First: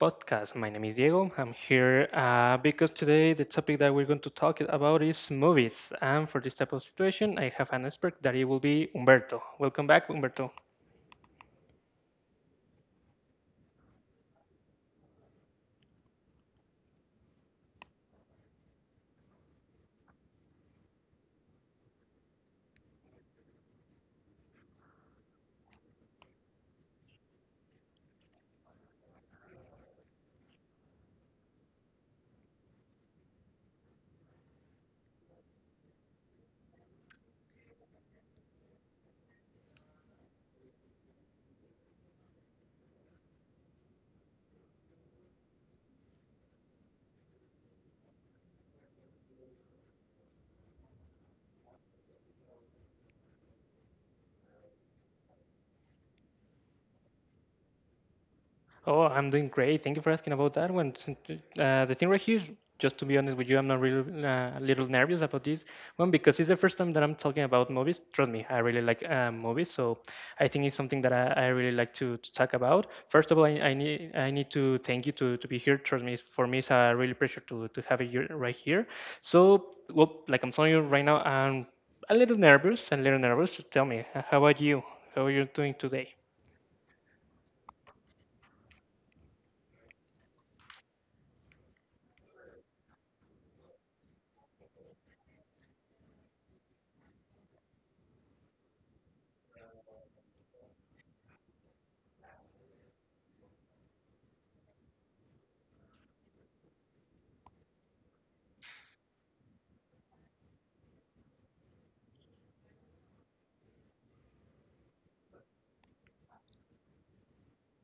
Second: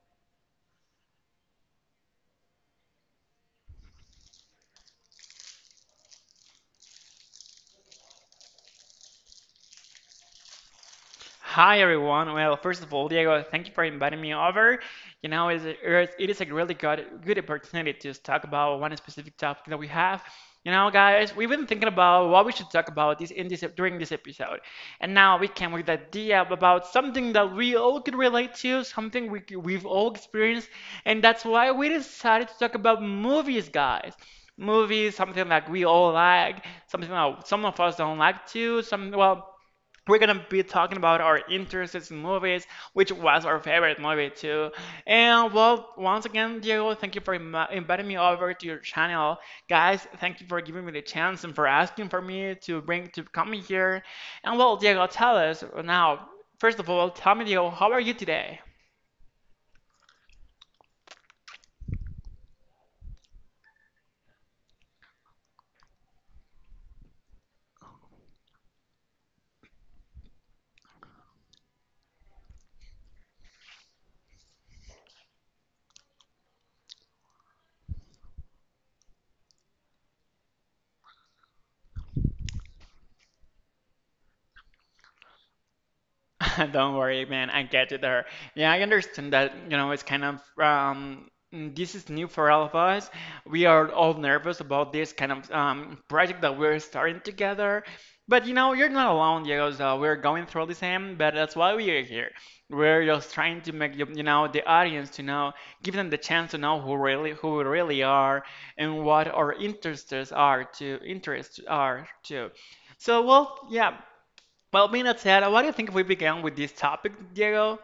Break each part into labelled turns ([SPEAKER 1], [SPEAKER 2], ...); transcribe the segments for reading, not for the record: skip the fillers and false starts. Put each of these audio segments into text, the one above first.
[SPEAKER 1] podcast. My name is Diego. I'm here because today the topic that we're going to talk about is movies. And for this type of situation, I have an expert that it will be Humberto. Welcome back, Humberto.
[SPEAKER 2] Hi everyone. Well, first of all, Diego, thank you for inviting me over. You know, it is a really good opportunity to talk about one specific topic that we have. You know, guys, we've been thinking about what we should talk about this in this during this episode, and now we came with the idea about something that we all could relate to, something we've all experienced, and that's why we decided to talk about movies, guys. Movies, something that we all like, something that some of us don't like too. Some well we're gonna be talking about our interests in movies, which was our favorite movie too. And well, once again, Diego, thank you for inviting me over to your channel, guys. Thank you for giving me the chance and for asking for me to bring to come here. And well, Diego, tell us now. First of all, tell me, Diego, how are you today?
[SPEAKER 1] Oh, I'm doing great. Thank you for asking about that one. The thing right here, just to be honest with you, I'm not really a little nervous about this one because it's the first time that I'm talking about movies. Trust me, I really like movies, so I think it's something that I really like to talk about. First of all, I need to thank you to be here. Trust me, for me, it's a really pleasure to have you right here. So, well, like I'm telling you right now, I'm a little nervous. Tell me, how about you? How are you doing today?
[SPEAKER 2] Don't worry, man. I get it there. Yeah, I understand that, you know, it's kind of this is new for all of us. We are all nervous about this kind of project that we're starting together. But you know, you're not alone, Diego. So we're going through the same, but that's why we are here. We're just trying to make you, you know, the audience to know, give them the chance to know who we really are and what our interests are too. So, well, yeah. Well, being that said, what do you think if we began with this topic, Diego?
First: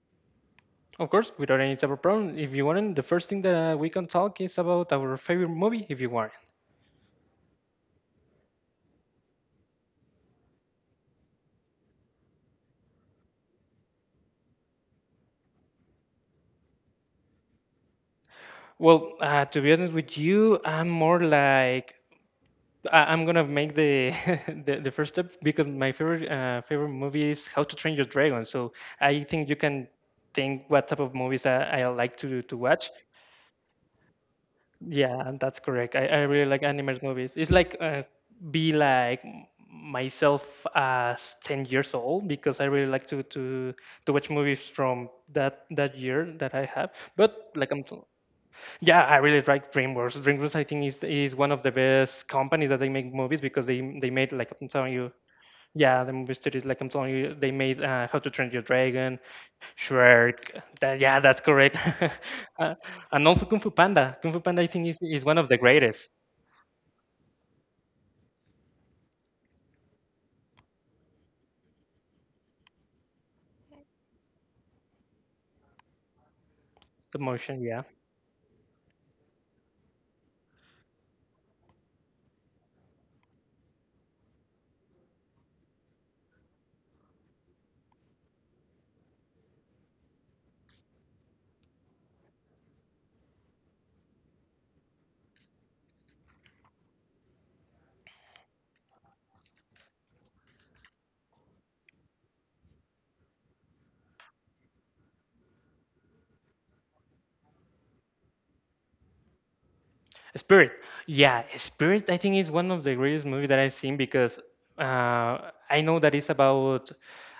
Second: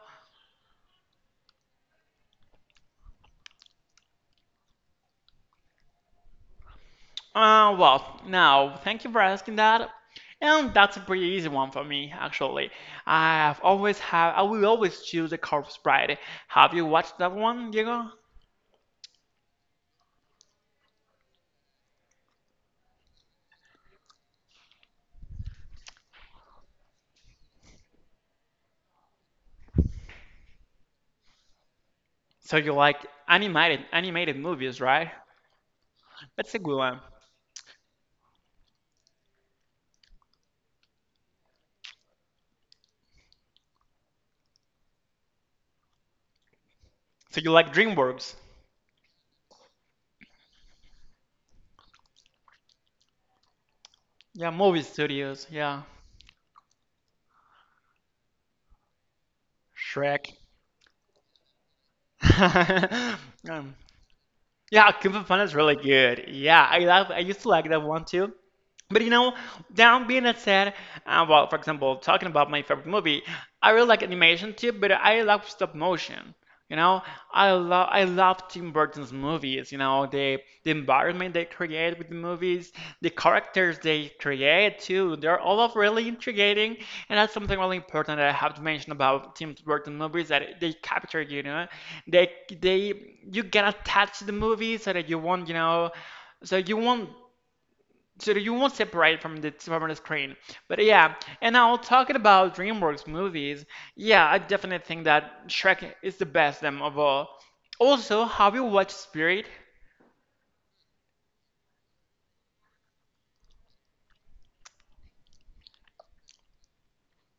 [SPEAKER 1] Of course, without any type of problem. If you want, the first thing that we can talk is about our favorite movie, if you want.
[SPEAKER 2] Well, now, thank you for asking that. And that's a pretty easy one for me, actually. I've always have, I will always choose the Corpse Bride. Have you watched that one, Diego?
[SPEAKER 1] Well, to be honest with you, I'm more like I'm gonna make the first step because my favorite favorite movie is How to Train Your Dragon. So I think you can think what type of movies I like to
[SPEAKER 2] So you
[SPEAKER 1] watch.
[SPEAKER 2] like animated movies, right?
[SPEAKER 1] Yeah, that's correct. I really
[SPEAKER 2] That's a
[SPEAKER 1] like
[SPEAKER 2] good one.
[SPEAKER 1] animated movies. It's like be like myself as 10 years old because I really like to watch movies from that year that I have.
[SPEAKER 2] So you
[SPEAKER 1] But like
[SPEAKER 2] like
[SPEAKER 1] I'm,
[SPEAKER 2] DreamWorks?
[SPEAKER 1] yeah, I really like DreamWorks. DreamWorks I think is one of the best companies that they make movies because they made
[SPEAKER 2] Yeah,
[SPEAKER 1] like I'm
[SPEAKER 2] movie
[SPEAKER 1] telling you,
[SPEAKER 2] studios. Yeah,
[SPEAKER 1] yeah, the movie studios like I'm telling you they made How to Train Your Dragon,
[SPEAKER 2] Shrek.
[SPEAKER 1] Shrek. That, yeah, that's correct. Uh, and also Kung Fu
[SPEAKER 2] um,
[SPEAKER 1] Panda. Kung Fu Panda, I think,
[SPEAKER 2] yeah,
[SPEAKER 1] is,
[SPEAKER 2] Kung Fu
[SPEAKER 1] is one
[SPEAKER 2] Panda
[SPEAKER 1] of
[SPEAKER 2] is
[SPEAKER 1] the
[SPEAKER 2] really
[SPEAKER 1] greatest.
[SPEAKER 2] good. Yeah, I love. I used to like that one too. But you know, down being that said, well, for example, talking about my favorite movie, I really like animation too, but I love stop motion. You know,
[SPEAKER 1] Stop
[SPEAKER 2] I
[SPEAKER 1] motion, yeah.
[SPEAKER 2] love I love Tim Burton's movies. You know, the environment they create with the movies, the characters they create too. They're all of really intriguing, and that's something really important that I have to mention about Tim Burton movies that they capture. You know, they they you get attached to the movie so that you want you know so you won't so that you won't separate from the screen. But yeah, and now talking about DreamWorks movies, yeah, I definitely think that Shrek is the best them of all. Also, have you watched Spirit?
[SPEAKER 1] Spirit. Yeah, Spirit, I think, is one of the greatest movies that I've seen because I know that it's about.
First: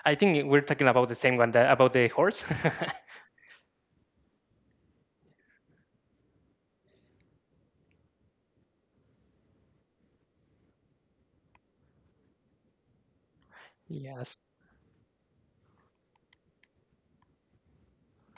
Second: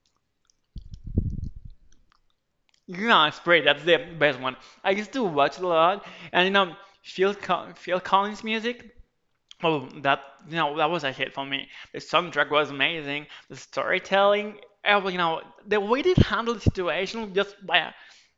[SPEAKER 1] I think we're talking about the same one, that, about the horse.
[SPEAKER 2] Yeah, Spirit, that's the best one. I used to watch a lot, and you know, Phil Collins music. Oh, that you know that was a hit for me. The soundtrack was amazing. The
[SPEAKER 1] Yes.
[SPEAKER 2] storytelling, you know, the way they handled the situation just by,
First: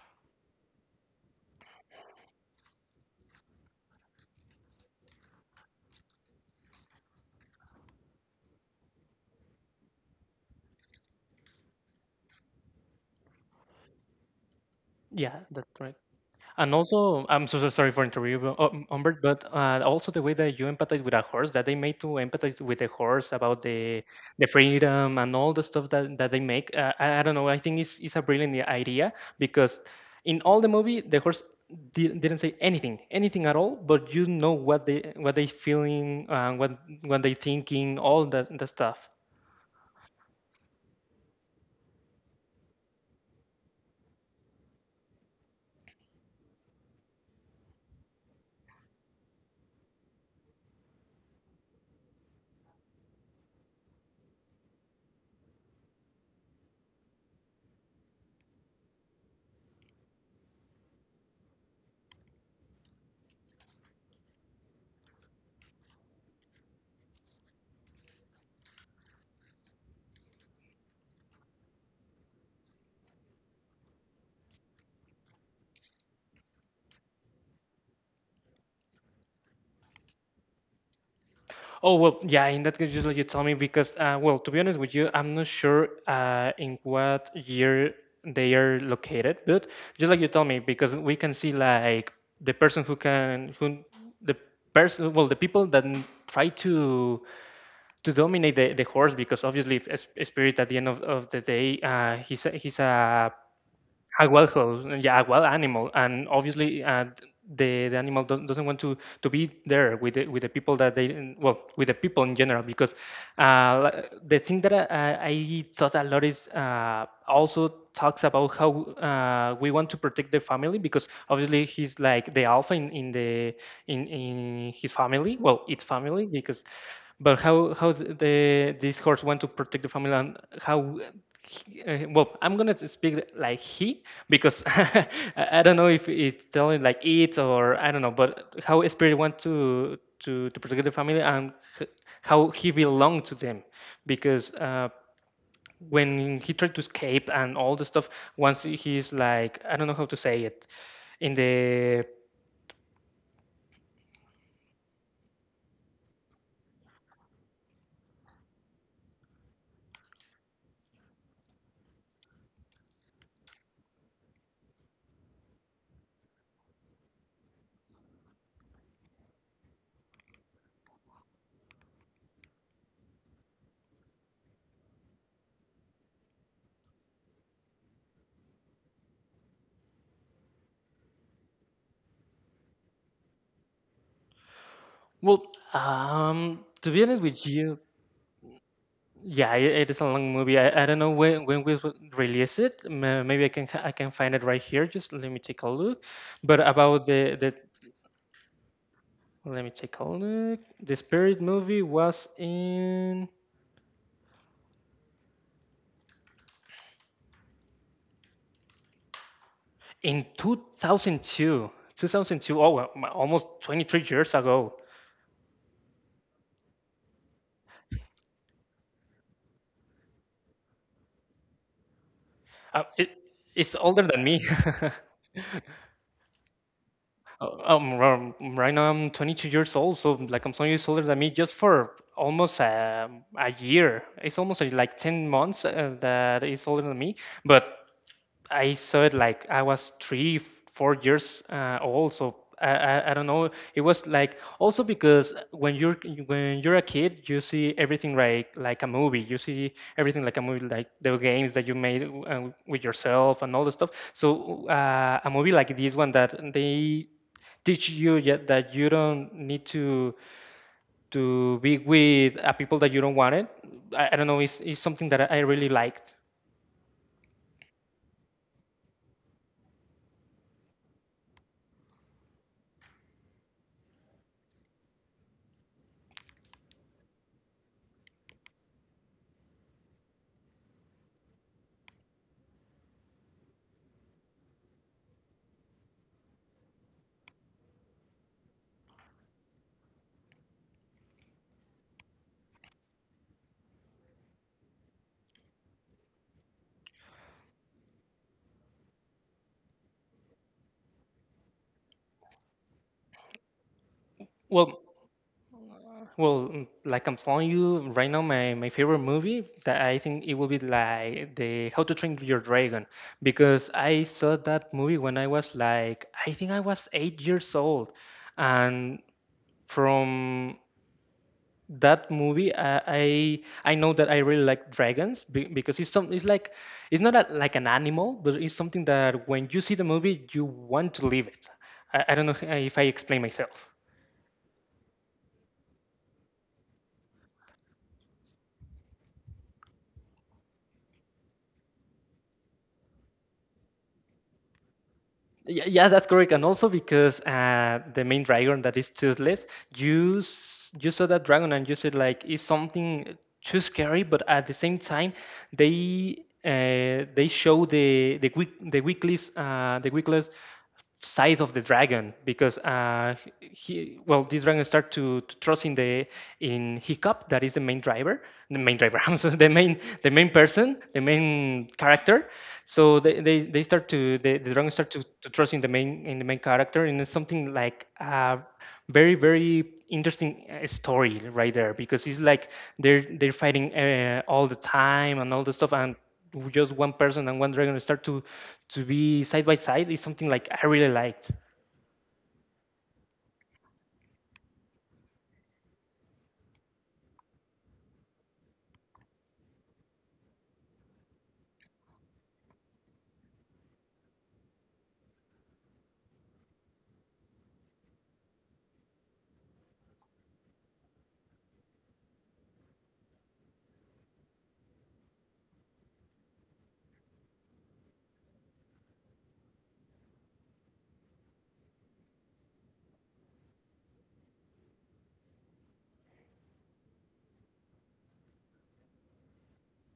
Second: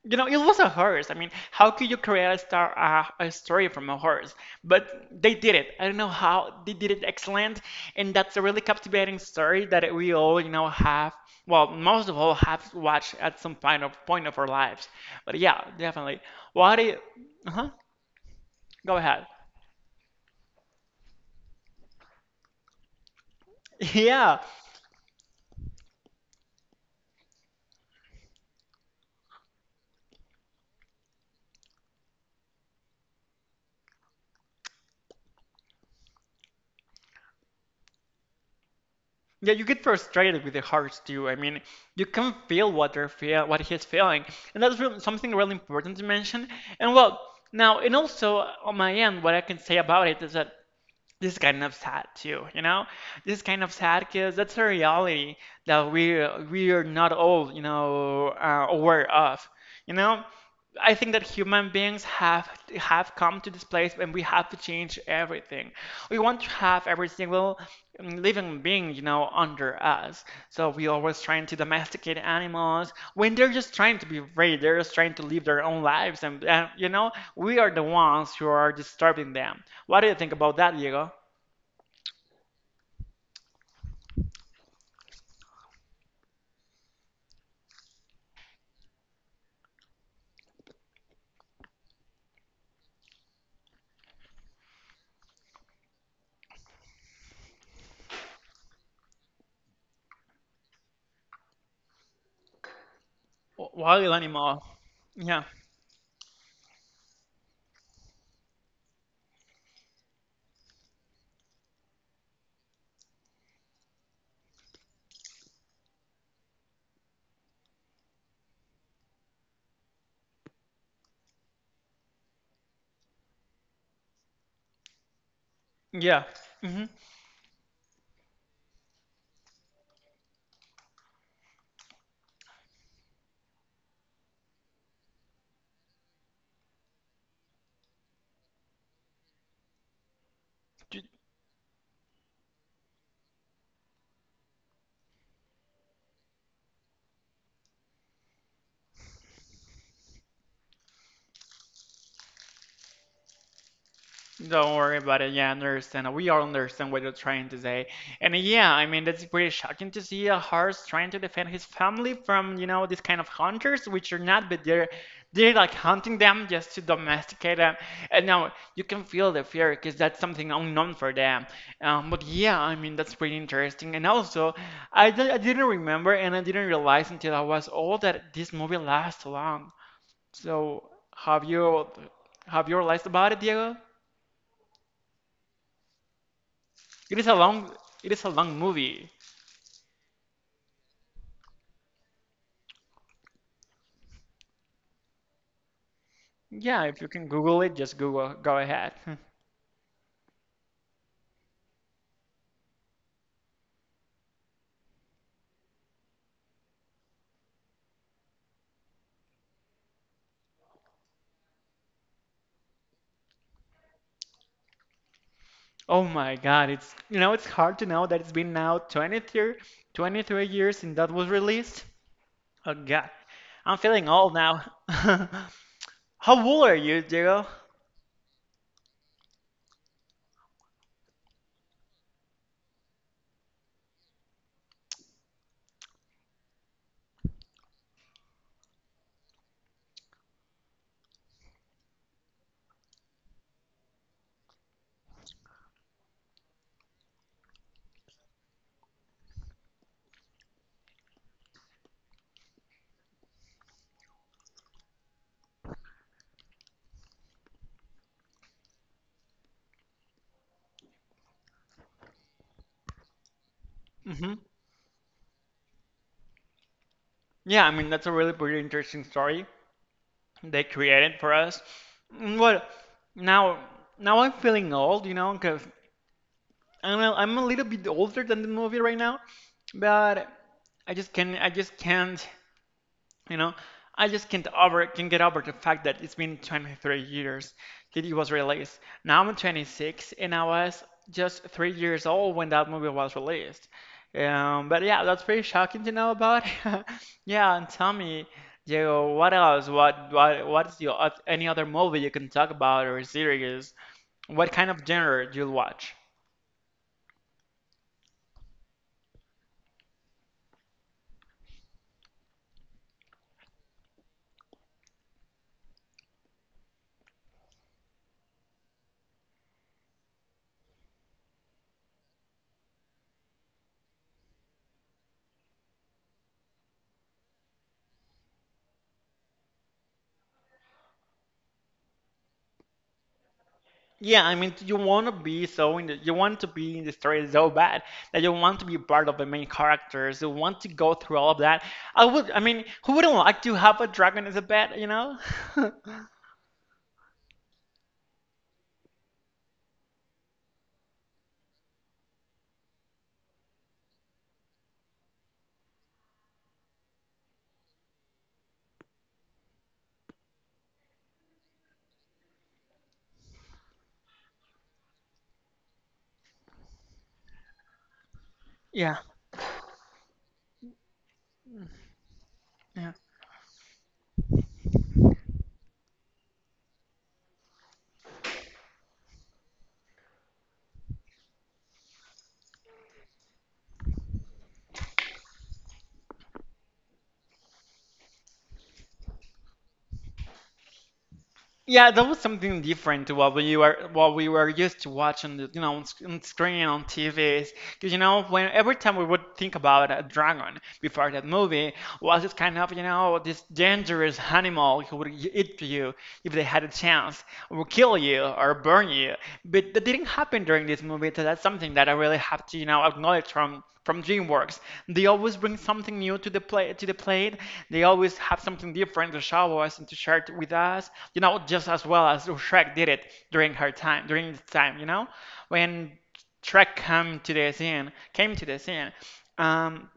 [SPEAKER 2] you know, it was a horse. I mean, how could you create a story from a horse? But they did it. I don't know how they did it excellent, and that's a really captivating story that we all you know have. Well, most of all have watched at some point of our lives. But
[SPEAKER 1] Yeah,
[SPEAKER 2] yeah,
[SPEAKER 1] that's right.
[SPEAKER 2] definitely.
[SPEAKER 1] And
[SPEAKER 2] What?
[SPEAKER 1] also, I'm so
[SPEAKER 2] Uh-huh.
[SPEAKER 1] sorry for interrupting,
[SPEAKER 2] Go
[SPEAKER 1] Humbert,
[SPEAKER 2] ahead.
[SPEAKER 1] but also the way that you empathize with a horse, that they made to empathize with the horse about the
[SPEAKER 2] Yeah,
[SPEAKER 1] the freedom and all the stuff that they make. I don't know. I think it's a brilliant idea because in all the movie, the horse didn't say anything, anything at all. But you know what they feeling, what they thinking, all that the stuff.
[SPEAKER 2] Yeah, you get frustrated with the hearts too. I mean, you can feel what he's feeling, and that's real something really important to mention. And well, now, and also on my end, what I can say about it is that this is kind of sad too, you know? This is kind of sad because that's a reality that we are not all, you know, aware of. You know, I think that human beings have come to this place and we have to change everything. We want to have every single living being, you know, under us. So we always trying to domesticate animals when they're just trying to be free. They're just trying to live their own lives, and you know, we are the ones who are disturbing them. What do you think about that, Diego?
[SPEAKER 1] Oh well, yeah. In that case, just like you tell me, because well, to be honest with you, I'm not sure in what year they are located, but just like you tell me, because we can see like the person who can who the person well the people that try to dominate the horse because obviously if a spirit at the end of the day he's
[SPEAKER 2] Wild
[SPEAKER 1] a wild
[SPEAKER 2] animal.
[SPEAKER 1] house, yeah, a wild
[SPEAKER 2] Yeah.
[SPEAKER 1] animal, and obviously the animal doesn't want to be there with with the people that they well with the people in general because the thing that I thought a lot is also talks about how we want to protect the family because obviously he's like the alpha in the in his family well its family
[SPEAKER 2] Yeah.
[SPEAKER 1] because
[SPEAKER 2] hmm
[SPEAKER 1] but how th- the this horse want to protect the family and how well, I'm gonna speak like he because I don't know if it's telling like it or I don't know, but how a spirit want to protect the
[SPEAKER 2] Do,
[SPEAKER 1] family and h- how he belonged to them, because when he tried to escape and all the stuff, once he's like I don't know how to say it, in the
[SPEAKER 2] Don't worry about it. Yeah, I understand. We all understand what you're trying to say. And yeah, I mean, that's pretty shocking to see a horse trying to defend his family from, you know, these kind of hunters, which are not, but they're like hunting them just to domesticate them. And now you can feel the fear because that's something unknown for them. But yeah, I mean, that's pretty interesting. And also, I didn't remember and I didn't realize until I was old that this movie lasts long. So, have you have you realized about it, Diego?
[SPEAKER 1] well, to be
[SPEAKER 2] It
[SPEAKER 1] honest
[SPEAKER 2] is a
[SPEAKER 1] with
[SPEAKER 2] long
[SPEAKER 1] you,
[SPEAKER 2] it is a long movie.
[SPEAKER 1] yeah, it is a long movie. I don't know when we will release it. Maybe I can I can find it right here. Just let me take a look. But
[SPEAKER 2] Yeah, if
[SPEAKER 1] about
[SPEAKER 2] you can
[SPEAKER 1] the
[SPEAKER 2] Google it, just Google go ahead.
[SPEAKER 1] let me take a look. The Spirit movie was in 2002. 2002. Oh, well, almost 23 years ago.
[SPEAKER 2] Oh my God, it's you know it's hard to know that it's been now 23 years since that was released. Oh
[SPEAKER 1] Uh,
[SPEAKER 2] God,
[SPEAKER 1] it, it's
[SPEAKER 2] I'm
[SPEAKER 1] older
[SPEAKER 2] feeling
[SPEAKER 1] than
[SPEAKER 2] old
[SPEAKER 1] me.
[SPEAKER 2] now. How old are you, Diego?
[SPEAKER 1] Right now I'm 22 years old, so like I'm so years older than me. Just for almost a year, it's almost like 10 months that is older than me. But I saw it like I was three, 4 years old. So I don't know. It was like also because when you're a kid, you see everything like a movie. You see everything like a movie, like the games that you made with yourself and all the stuff. So a movie like this one that they teach you yet that you don't need to be with people that you don't want it. I don't
[SPEAKER 2] hmm
[SPEAKER 1] know. It's something that I really liked.
[SPEAKER 2] Yeah, I mean that's a really pretty interesting story they created for us. Well, now now I'm feeling old, you know, because I'm a little bit older than the movie right now, but I just can't, you know, I just can't over can get over the fact that it's been 23 years that it was released. Now I'm 26 and I was just 3 years old when that movie was released. But yeah, that's pretty shocking to know about. Yeah, and tell me, Diego, what else? What's your any other movie you can talk about or series? What kind of
[SPEAKER 1] Well,
[SPEAKER 2] genre do you watch?
[SPEAKER 1] well, like I'm telling you right now, my favorite movie that I think it will be like the How to Train Your Dragon because I saw that movie when I was like I think I was 8 years old, and from that movie I know that I really like dragons because it's some it's like it's not a, like an animal but it's something that when you see the movie you want to live it. I don't know if I explain myself.
[SPEAKER 2] Yeah, I mean, you want to be in the story so bad that you want to be part of the main characters. You want to go through all of that. I mean, who wouldn't like to have a dragon as a pet, you know?
[SPEAKER 1] Yeah, yeah, that's correct. And also because the main dragon that is toothless, you saw that dragon and you said like it's something too scary, but at the same time they show the weakest size of the dragon because he well this dragon start to trust in the in Hiccup that is the main driver the main
[SPEAKER 2] Yeah,
[SPEAKER 1] driver I the main person the main character
[SPEAKER 2] yeah.
[SPEAKER 1] so they start to the dragon start to trust in the main character and it's something like a very interesting story right there because it's like they're fighting all the time and all the stuff and just one person and one dragon start to be side by side is something like I really liked.
[SPEAKER 2] Yeah, that was something different to what we were used to watching, you know, on, on screen on TVs. Because you know, when every time we would think about a dragon before that movie was this kind of you know this dangerous animal who would eat you if they had a chance, or kill you or burn you. But that didn't happen during this movie, so that's something that I really have to you know acknowledge from DreamWorks. They always bring something new to the play to the plate. They always have something different to show us and to share it with us. You know, just as well as Shrek did it during her time, during the time. You know, when Shrek came to the scene, came to the scene. Um,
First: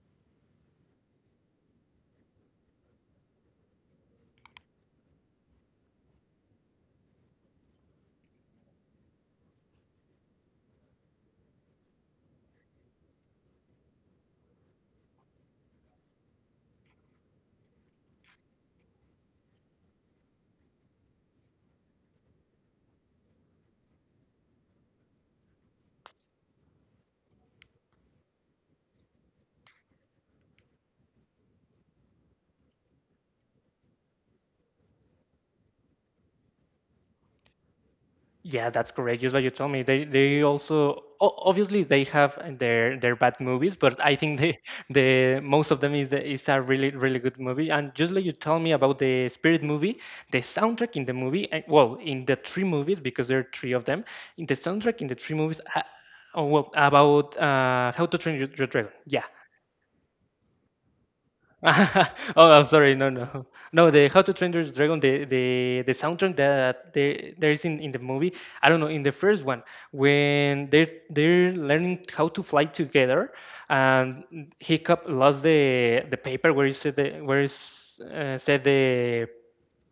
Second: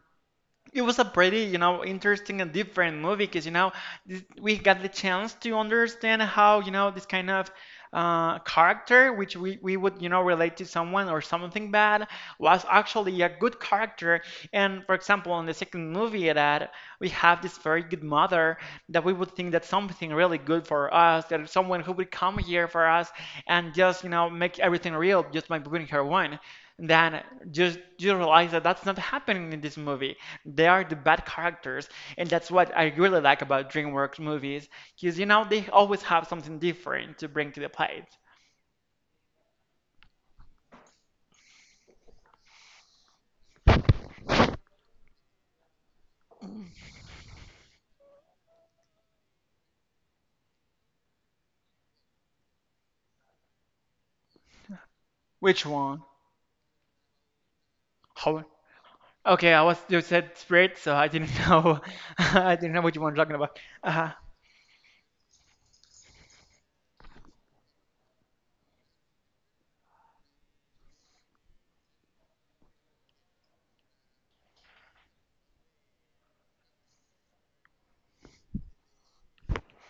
[SPEAKER 2] it was a pretty, you know, interesting and different movie because, you know, we got the chance to understand how, you know, this kind of character, which we would, you know, relate to someone or something bad, was actually a good character. And for example, in the second movie, that we have this very good mother that we would think that's something really good for us, that is someone who would come here for us and just, you know, make everything real just by bringing her wine. Then just you realize that that's not happening in this movie. They are the bad characters, and that's what I really like about DreamWorks movies, because you know they always have something different to bring to the plate.
[SPEAKER 1] Yeah, that's correct. Just like you told me, they also obviously they have their bad movies, but I think the the most of them is is a really good movie. And just like you told me about the Spirit movie, the soundtrack in the movie, and well, in the three movies because there are three of them, in the soundtrack in the three movies,
[SPEAKER 2] Which
[SPEAKER 1] I,
[SPEAKER 2] one?
[SPEAKER 1] oh, well, about How to Train
[SPEAKER 2] How?
[SPEAKER 1] Your Dragon. Yeah,
[SPEAKER 2] Okay, I was you said Spirit, so I didn't know.
[SPEAKER 1] oh,
[SPEAKER 2] I
[SPEAKER 1] I'm
[SPEAKER 2] didn't know
[SPEAKER 1] sorry.
[SPEAKER 2] what one you're talking
[SPEAKER 1] No,
[SPEAKER 2] about.
[SPEAKER 1] no. The
[SPEAKER 2] Uh-huh.
[SPEAKER 1] How to Train Your Dragon, the soundtrack that there is in the movie. I don't know. In the first one, when they are they're learning how to fly together, and Hiccup lost the paper where he said the where is said the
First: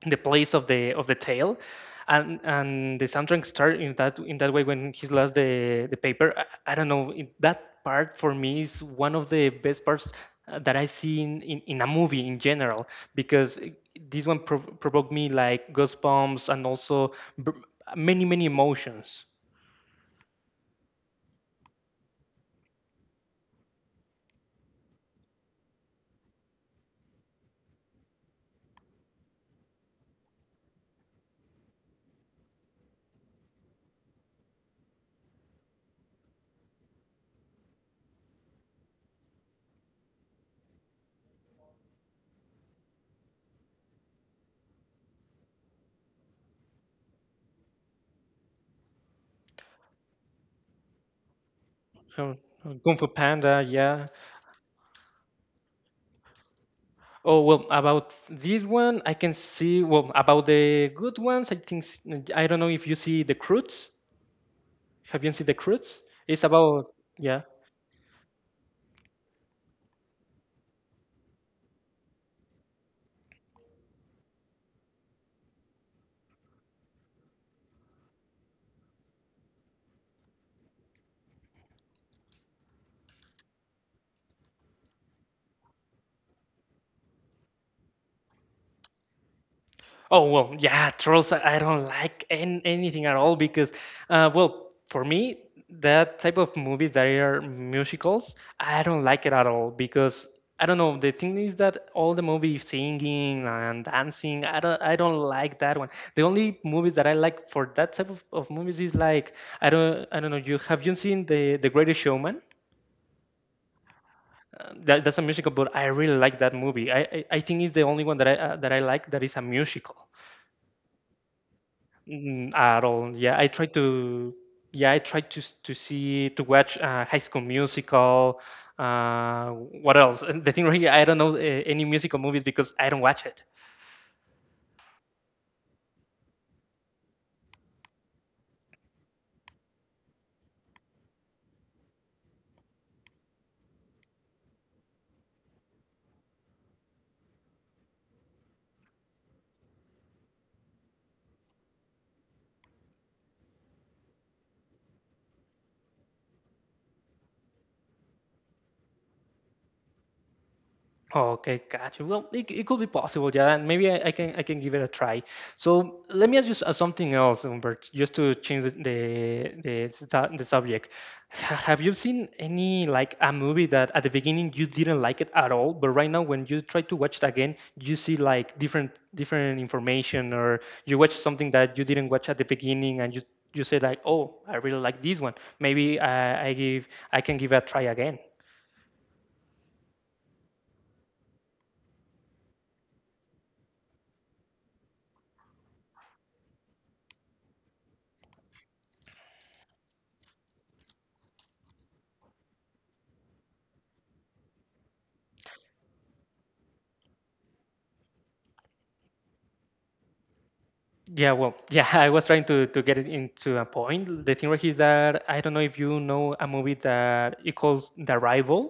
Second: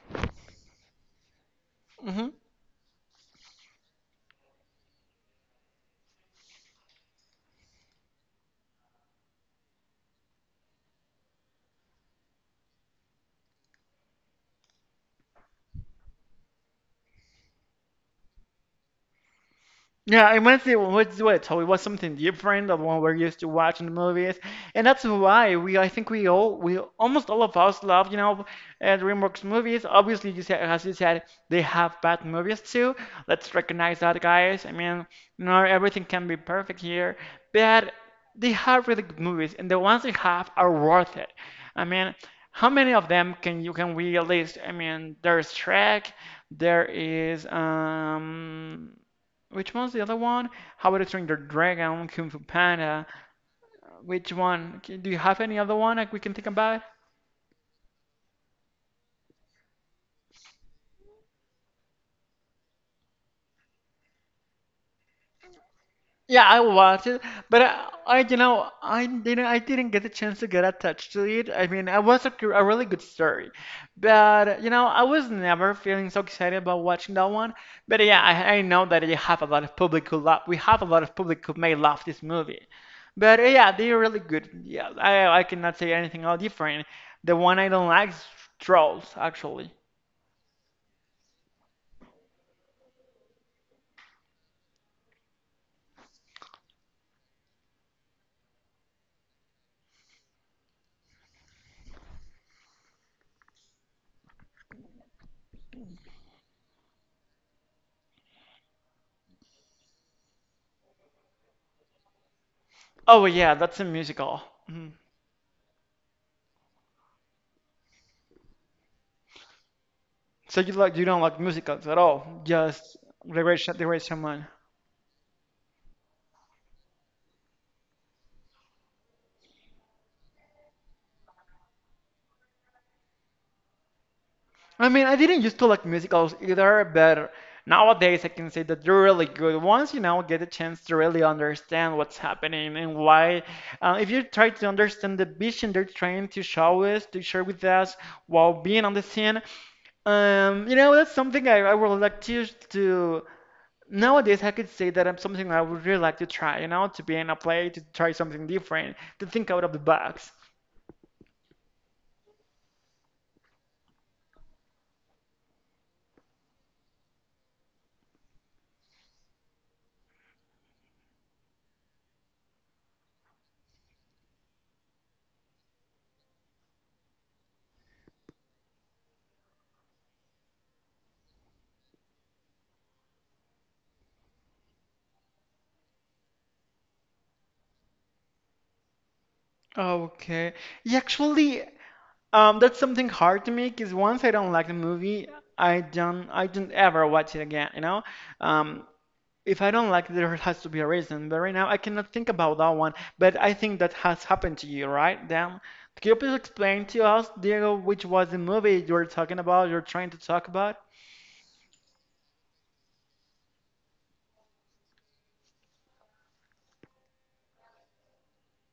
[SPEAKER 1] the place of the tail and the soundtrack started in that way when he lost the paper. I don't know that part for me is one of the best parts that I see in a movie in general because this one provoked me like goosebumps and also many emotions
[SPEAKER 2] Yeah, I want to see what's what so it was something different than what we're used to watching the movies, and that's why we I think we all we almost all of us love you know DreamWorks movies. Obviously, you said as you said they have bad movies too. Let's recognize that, guys. I mean, not everything can be perfect here, but they have really good movies, and the ones they have are worth it. I mean, how many of them can you can we list? I mean, there's Shrek, there is Which one's the other one? How about I Train Your Dragon, Kung
[SPEAKER 1] so,
[SPEAKER 2] Fu
[SPEAKER 1] Kung
[SPEAKER 2] Panda?
[SPEAKER 1] Fu Panda, yeah.
[SPEAKER 2] Which one? Do you have any other one that we can think about?
[SPEAKER 1] Oh well, about this one, I can see. Well, about the good ones, I think I don't know if you see the Croods. Have you seen The Croods?
[SPEAKER 2] Yeah,
[SPEAKER 1] It's
[SPEAKER 2] I
[SPEAKER 1] about
[SPEAKER 2] watched it,
[SPEAKER 1] yeah.
[SPEAKER 2] but I, you know, I didn't get the chance to get attached to it. I mean, it was a really good story, but I was never feeling so excited about watching that one. But yeah, I know that you have a lot of public who love, we have a lot of public who may love this movie. But yeah, they're really good. Yeah, I cannot say anything all different. The one I don't like is Trolls, actually.
[SPEAKER 1] Oh well, yeah, trolls. I don't like an anything at all because, well, for me, that type of movies that are musicals, I don't like it at all because I don't know. The thing is that all the movie singing and dancing, I don't like that one. The only movies that I like for that type of movies is like I don't know. You have you seen The Greatest Showman?
[SPEAKER 2] Oh yeah, that's a musical. Mhm.
[SPEAKER 1] That, that's a musical, but I really like that movie. I think it's the only one that I like that is a musical
[SPEAKER 2] So you like, you don't like musicals at all?
[SPEAKER 1] mm, at
[SPEAKER 2] Just
[SPEAKER 1] all. Yeah,
[SPEAKER 2] the
[SPEAKER 1] I
[SPEAKER 2] great,
[SPEAKER 1] try
[SPEAKER 2] Sha- the great
[SPEAKER 1] to
[SPEAKER 2] shaman.
[SPEAKER 1] yeah I try to s- to see to watch High School Musical. Uh, what else? And The thing right here, I don't know any musical movies because I don't watch it.
[SPEAKER 2] I mean, I didn't used to like musicals either, but nowadays I can say that they're really good. Once you now get a chance to really understand what's happening and why, if you try to understand the vision they're trying to show us, to share with us while being on the scene, that's something I would like to. Nowadays, I could say that I'm something I would really like to try, to be in a play, to try something different, to think out of the box.
[SPEAKER 1] Oh, okay, gotcha. Well, it could be possible, yeah. And maybe I can give it a try. So let me ask you something else, Humbert, just to change the subject. Have you seen any like a movie that at the beginning you didn't like it at all, but right now when you try to watch it again, you see like different information, or you watch something that you didn't watch at the beginning, and you say like, oh, I really like this one. Maybe I can give it a try again.
[SPEAKER 2] Okay. Yeah, actually, that's something hard to me because once I don't like the movie, I don't ever watch it again, you know? Um, if I don't like it, there has to be a reason. But right now I cannot think about that one. But I think that has happened to you, right, Dan? Can you please explain to us, Diego, which was the movie you were talking about, you're trying to talk about?
[SPEAKER 1] Yeah, well, yeah, I was trying to get it into a point. The thing right here is that I don't know if you know a movie that it calls The Arrival.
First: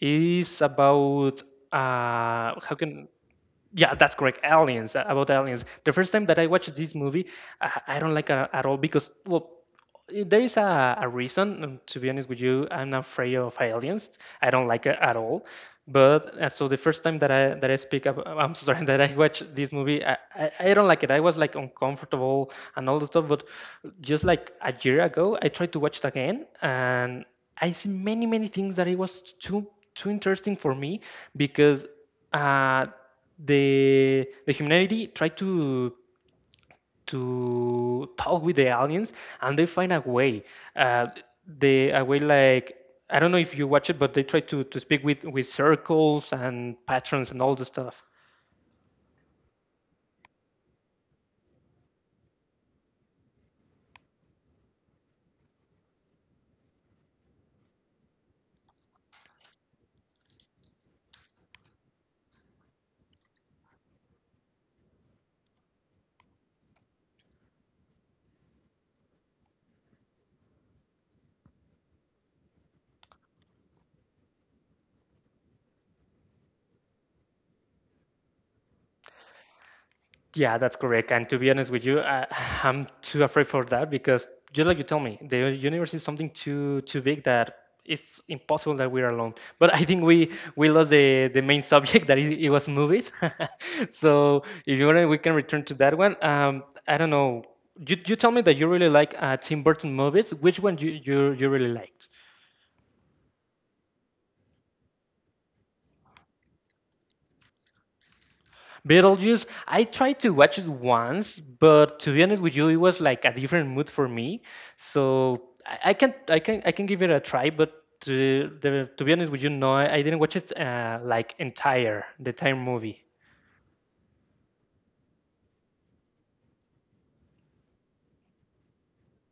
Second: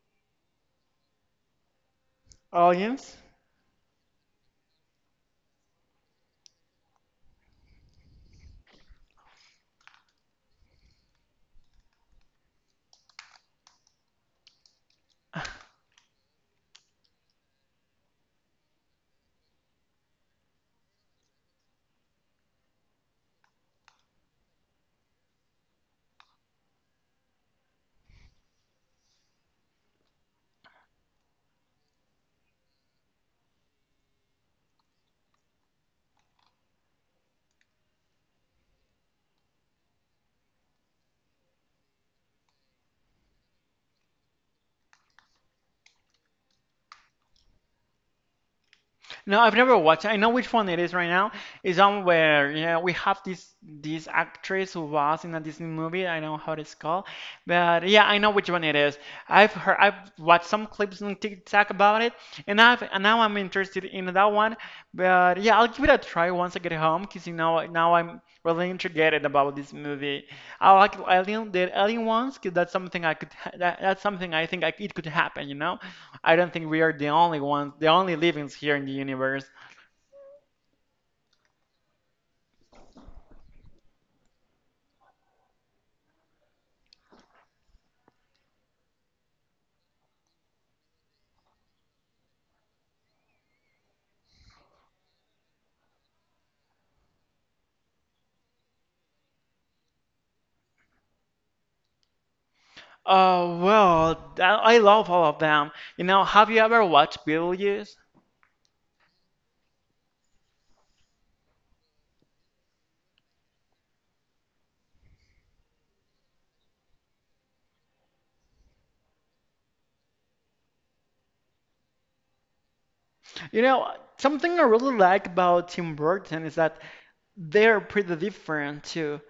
[SPEAKER 1] It's about how can
[SPEAKER 2] Audience?
[SPEAKER 1] yeah, that's correct. Aliens, about aliens. The first time that I watched this movie, I don't like it at all because well there is a reason to be honest with you, I'm not afraid of aliens. I don't like it at all, but so the first time that I speak up, I'm sorry that I watched this movie. I don't like it. I was like uncomfortable and all the stuff, but just like a year ago I tried to watch it again and I see many things that it was too interesting for me because uh the humanity tried to talk with the aliens, and they find a way. Uh, they a way like I don't know if you watch it, but they try to speak with circles and patterns and all the stuff.
[SPEAKER 2] No, I've never watched. I know which one it is right now. It's on where, yeah, we have this actress who was in a Disney movie. I know how it's called, but yeah, I know which one it is. I've heard, I've watched some clips on TikTok about it, and I've and now I'm interested in that one. But yeah, I'll give it a try once I get home, 'cause now I'm really intrigued about this movie. I like alien the alien ones, 'cause that's something I could that, that's something it could happen, you know. I don't think we are the only ones, the only livings here in the universe.
[SPEAKER 1] Yeah, that's correct. And to be honest with you, I, I'm too afraid for that because just like you tell me, the universe is something too big that it's impossible that we're alone. But I think we lost the main subject that it was movies. So if you want, we can return to that one. I don't know. You tell me that you really like Tim Burton movies. Which one you really liked?
[SPEAKER 2] Oh, well, I love all of them. You know, have you ever watched Beetlejuice?
[SPEAKER 1] Beetlejuice, I tried to watch it once, but to be honest with you, it was like a different mood for me. So I can give it a try, but to be honest with you, no, I didn't watch it like entire the entire movie.
[SPEAKER 2] You know, something I really like about Tim Burton is that they're pretty different too.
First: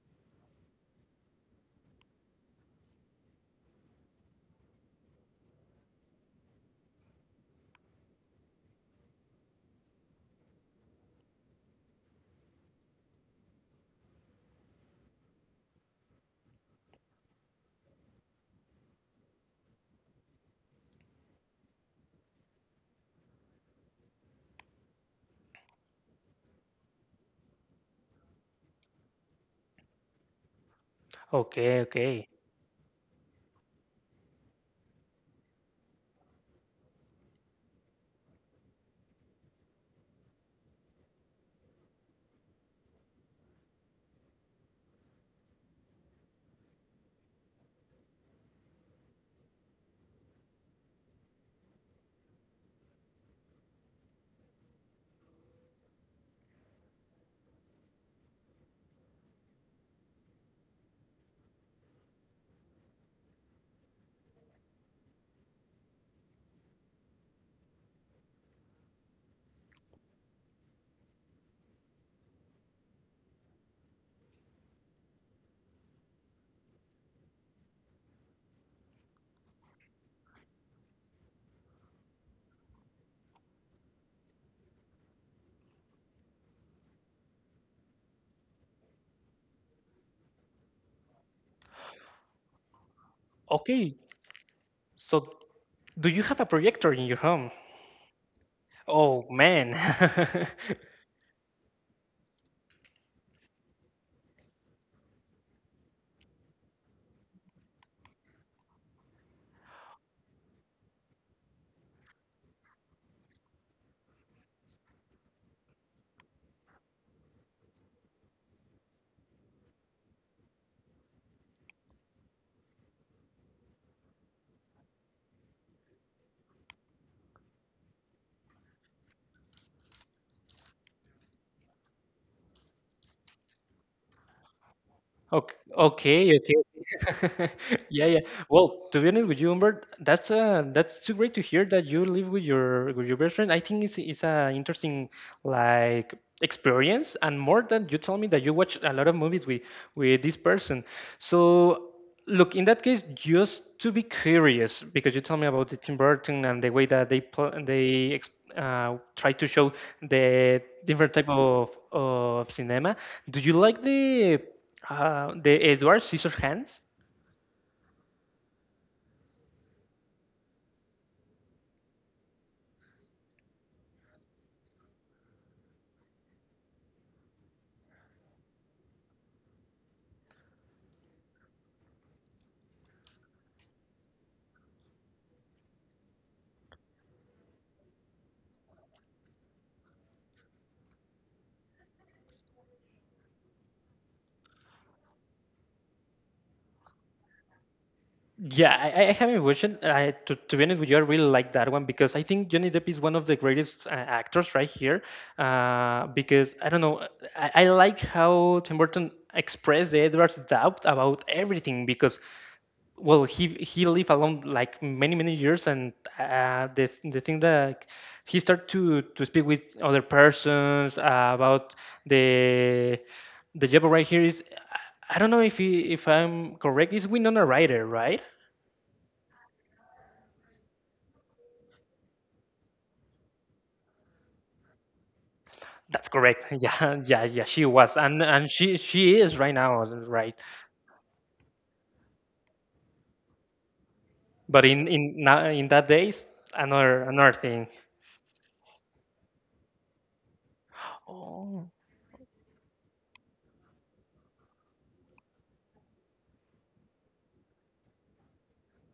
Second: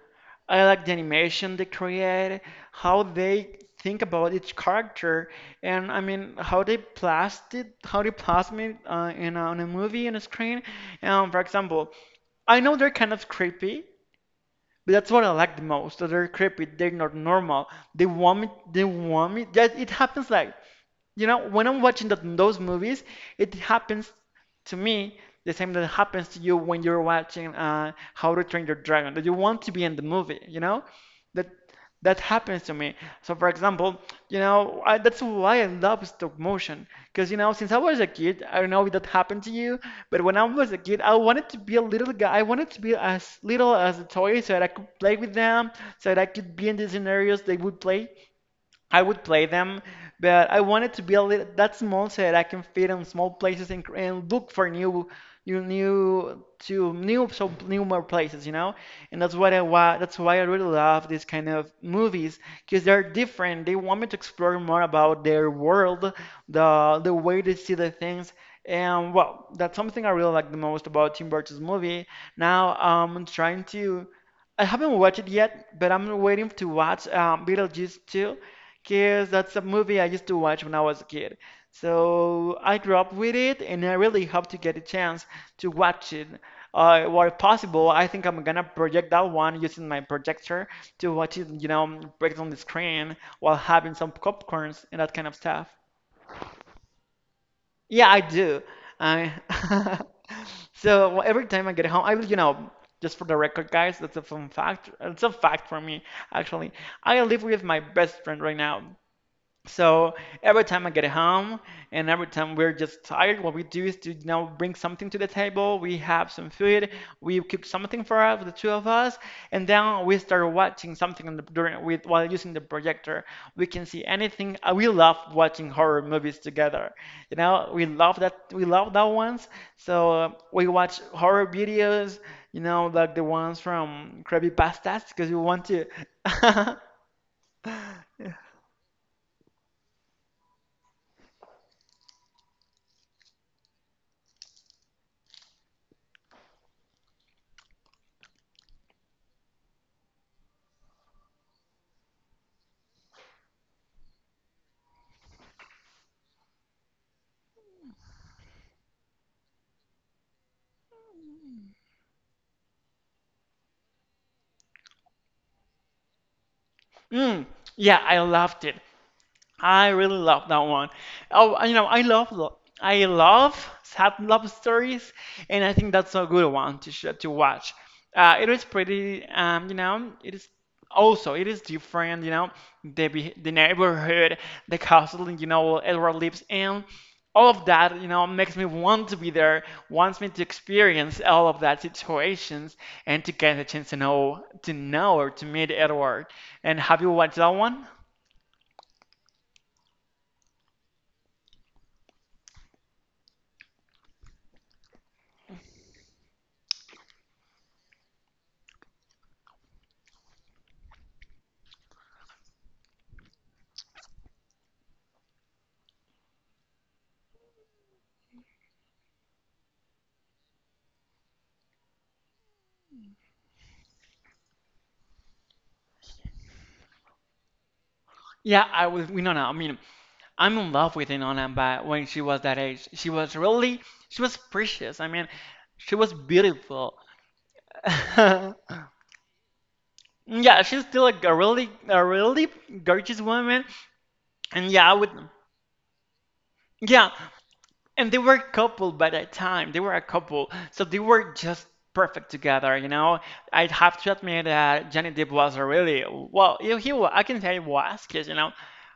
[SPEAKER 2] I like the animation they create, how they think about each character, and I mean how they plast it, how they plasm it in on a movie on a screen. For example, I know they're kind of creepy, but that's what I like the most. That they're creepy. They're not normal. They want vomit. They want vomit. That it happens like, when I'm watching those movies, it happens to me the same that happens to you when you're watching How to Train Your Dragon, that you want to be in the movie, you know? That
[SPEAKER 1] Okay,
[SPEAKER 2] that
[SPEAKER 1] okay,
[SPEAKER 2] happens to me. So, for example, that's why I love stop motion. Because, since I was a kid, I don't know if that happened to you, but when I was a kid, I wanted to be a little guy. I wanted to be as little as a toy so that I could play with them, so that I could be in the scenarios they would play. I would play them, but I wanted to build it that small so that I can fit in small places, and look for new, new, new, to new, so new more places, you know. And that's why I really love these kind of movies because they're different. They want me to explore more about their world, the way they see the things. And, well, that's something I really like the most about Tim Burton's movie. Now I'm trying to. I haven't watched it yet, but I'm waiting to watch Beetlejuice 2 Kiss, that's a movie I used to watch when I was a kid. So I grew up with it, and I really hope to get a chance to watch it. Where possible, I think I'm gonna project that one using my projector to watch it, break it on the screen while having
[SPEAKER 1] okay.
[SPEAKER 2] some popcorns and that kind
[SPEAKER 1] So
[SPEAKER 2] of stuff.
[SPEAKER 1] do you have a projector in your home?
[SPEAKER 2] Yeah, I do.
[SPEAKER 1] Oh
[SPEAKER 2] I
[SPEAKER 1] man.
[SPEAKER 2] so, well, every time I get home, will, just for the record, guys, that's a fun fact. It's a fact for me, actually. I live with my best friend right now. So every time I get home and every time we're just tired, what we do is to now bring something to the table. We have some food. We cook something for us, the two of us, and then we start watching something on the, during with while using the projector. We can see anything. We love watching horror movies together. You know, we love that ones. So we watch horror videos. You know, like the ones from Krabby Pastas because we
[SPEAKER 1] Ok
[SPEAKER 2] want to.
[SPEAKER 1] okay, okay. Yeah, yeah. Well, to be honest with you, Humbert, that's too great to hear that you live with your best friend. I think it's a interesting like experience, and more than you tell me that you watch a lot of movies with this person. So, look, in that case, just to be curious, because you tell me about the Tim Burton and the way that they pl- they ex try to show the different type of cinema. Do you like the Edward Scissorhands?
[SPEAKER 2] Mm, yeah, I loved it. I really love that one. Oh, I love I love sad love stories, and I think that's a good one to to watch. It is pretty, it is also it is different, the the neighborhood, the castle, Edward lives in. All of that, makes me want to be there, wants me to experience all of that situations and to get a chance to know or to meet Edward. And have you watched that one?
[SPEAKER 1] Yeah, I haven't watched it. I, to be honest with you, I really like that one because I think Johnny Depp is one of the greatest actors right here. Because I don't know, I like how Tim Burton expressed the Edward's doubt about everything because well he lived alone like many many years and the thing that he started to speak with other persons about the the job right here is I I don't know if he, if I'm correct, is Winona Ryder, right?
[SPEAKER 2] Yeah, I was Winona. I mean, I'm in love with Winona, but when she was that age. She was really, she was precious. I mean, she
[SPEAKER 1] That's
[SPEAKER 2] was
[SPEAKER 1] correct.
[SPEAKER 2] beautiful.
[SPEAKER 1] Yeah, yeah, yeah, she was, and she is right now, right?
[SPEAKER 2] Yeah, she's still a really gorgeous woman.
[SPEAKER 1] But
[SPEAKER 2] And yeah, I would,
[SPEAKER 1] in now in that days, another
[SPEAKER 2] yeah,
[SPEAKER 1] another thing.
[SPEAKER 2] and they were a couple by that time. They were a couple. So they were just
[SPEAKER 1] Oh.
[SPEAKER 2] perfect together, you know? I'd have to admit that Johnny Depp was a really, well, he wa- I can say he was, because,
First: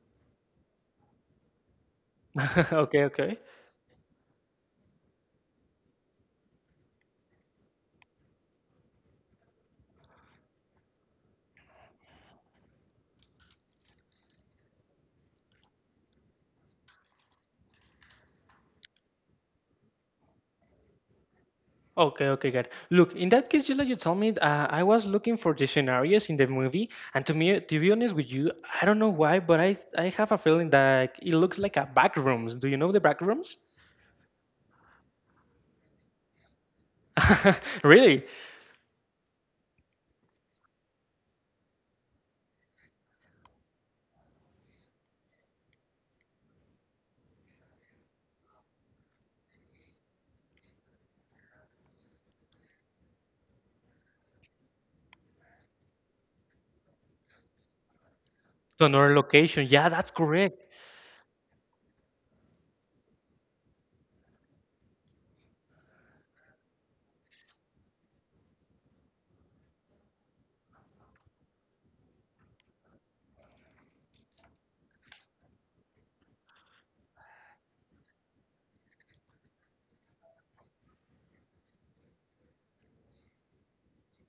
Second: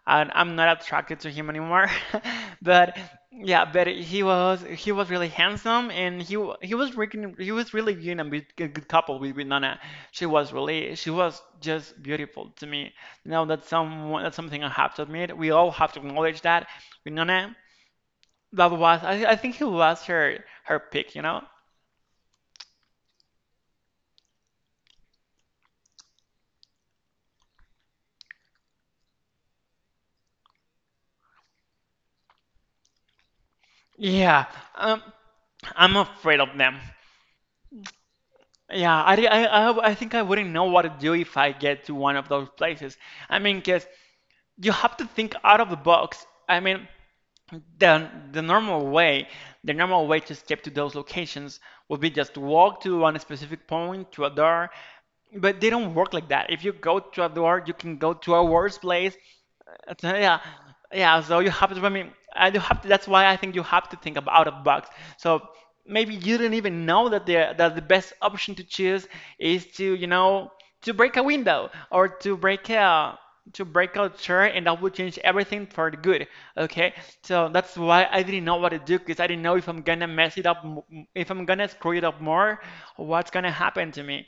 [SPEAKER 2] and I'm not attracted to him anymore. But
[SPEAKER 1] Okay, okay.
[SPEAKER 2] yeah, but he was, he was really handsome, and he was really good and a good couple with Winona. She was really, she was just beautiful to me. You know, that's something I have to admit. We all have to acknowledge that Winona, I think he was her pick, you know?
[SPEAKER 1] Okay, okay, good. Look, in that case, just like you told me, I was looking for the scenarios in the movie, and to me, to be honest with you, I don't know why, but I have a feeling that it looks like a back rooms. Do you know the back rooms?
[SPEAKER 2] Yeah, Um, I'm afraid of them.
[SPEAKER 1] Really?
[SPEAKER 2] Yeah, I think I wouldn't know what to do if I get to one of those places. I mean, 'cause you have to think out of the box. I mean, the normal way to skip to those locations would be just to walk to one specific point, to a door, but they don't work like that. If you go to a door, you can go to a worse
[SPEAKER 1] To another
[SPEAKER 2] place.
[SPEAKER 1] location. Yeah, that's
[SPEAKER 2] Yeah,
[SPEAKER 1] correct.
[SPEAKER 2] yeah. So you have to. I mean, and you have to, that's why I think you have to think about out of box. So maybe you didn't even know that the best option to choose is to, to break a window or to break a chair, and that would change everything for the good. Okay, so that's why I didn't know what to do because I didn't know if I'm gonna mess it up, if I'm gonna screw it up more, what's gonna happen to me,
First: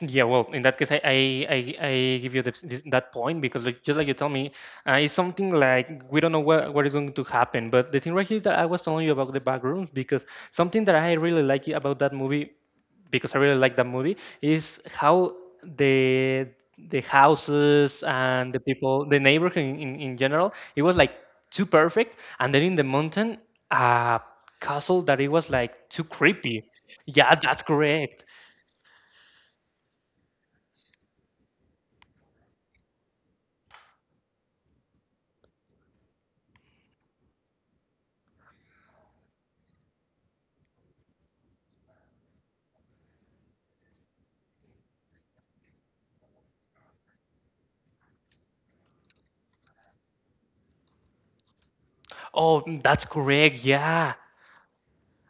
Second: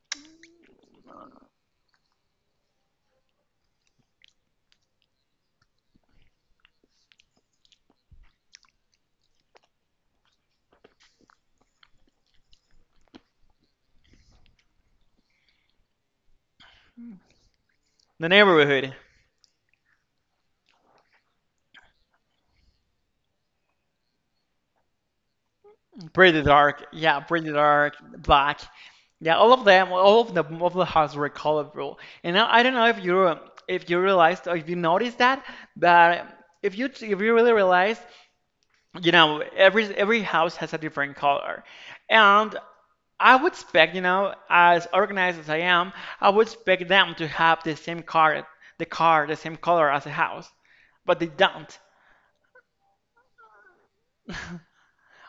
[SPEAKER 1] Yeah, well, in that case, I, I give you this, this, that point because like, just like you tell me, it's something like we don't know what is going to happen. But the thing right here is that I was telling you about the back rooms because something that I really like about that movie, because I really like that movie, is how the the houses
[SPEAKER 2] the
[SPEAKER 1] and the
[SPEAKER 2] neighborhood.
[SPEAKER 1] people, the neighborhood in general, it was like too perfect, and then in the mountain, a castle that it was like too
[SPEAKER 2] Pretty
[SPEAKER 1] creepy.
[SPEAKER 2] dark, yeah,
[SPEAKER 1] Yeah,
[SPEAKER 2] pretty
[SPEAKER 1] that's
[SPEAKER 2] dark,
[SPEAKER 1] correct.
[SPEAKER 2] black, yeah. All of them, all of the houses were colorful. And I don't know if you realized or if you noticed that, but if you really realize, every house has a different color, and I would expect, as organized as I am, I would expect them to have the same car, the same color as the house, but they don't.
[SPEAKER 1] Oh, mm, that's correct. Yeah.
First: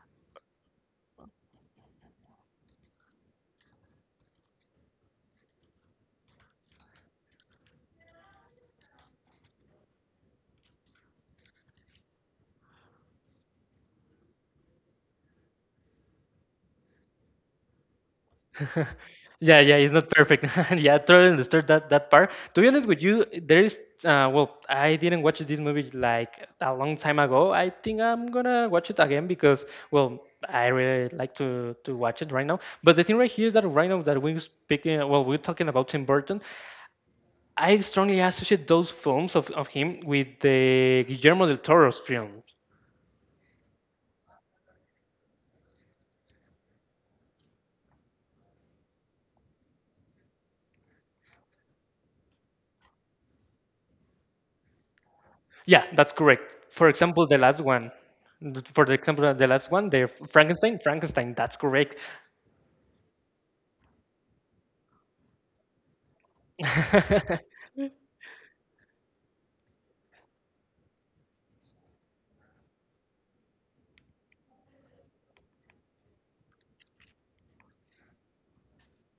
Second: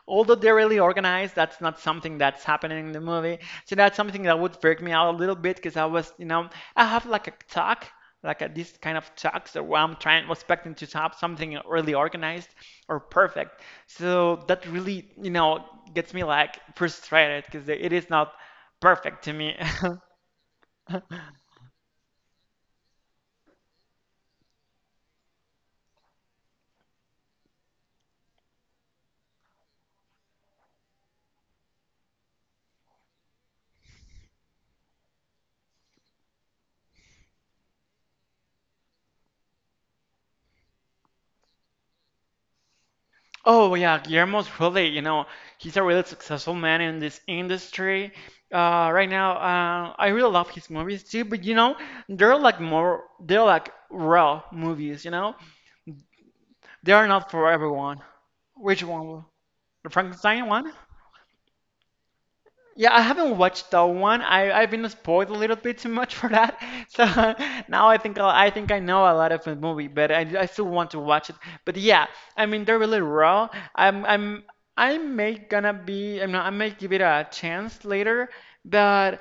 [SPEAKER 2] Although they're really organized, that's not something that's happening in the movie. So that's something that would freak me out a little bit because I was, you know, I have like a talk, like this kind of talks where I'm trying, expecting to have something really organized or perfect. So that really, gets me like frustrated because it is not perfect to me.
[SPEAKER 1] Yeah, yeah, it's not perfect. Yeah, totally understood that that part. To be honest with you, there is well, I didn't watch this movie like a long time ago. I think I'm gonna watch it again because well, I really like to watch it right now. But the thing right here is that right now that we're speaking, well, we're talking about Tim Burton. I strongly associate those films of him with the Guillermo del Toro's films.
[SPEAKER 2] Oh yeah, Guillermo's he's a really successful man in this industry. Right now, I really love his movies too, but they're like raw movies, you know?
[SPEAKER 1] Yeah, that's correct. For
[SPEAKER 2] They are
[SPEAKER 1] example,
[SPEAKER 2] not
[SPEAKER 1] the
[SPEAKER 2] for
[SPEAKER 1] last one.
[SPEAKER 2] everyone. Which
[SPEAKER 1] For the
[SPEAKER 2] one?
[SPEAKER 1] example, the last one,
[SPEAKER 2] The
[SPEAKER 1] the
[SPEAKER 2] Frankenstein one?
[SPEAKER 1] Frankenstein, Frankenstein. That's correct.
[SPEAKER 2] Yeah, I haven't watched that one. I've been spoiled a little bit too much for that. So now I think I know a lot of the movie, but I still want to watch it. But yeah, I mean they're really raw. I'm I may gonna be I mean I may give it a chance later, but.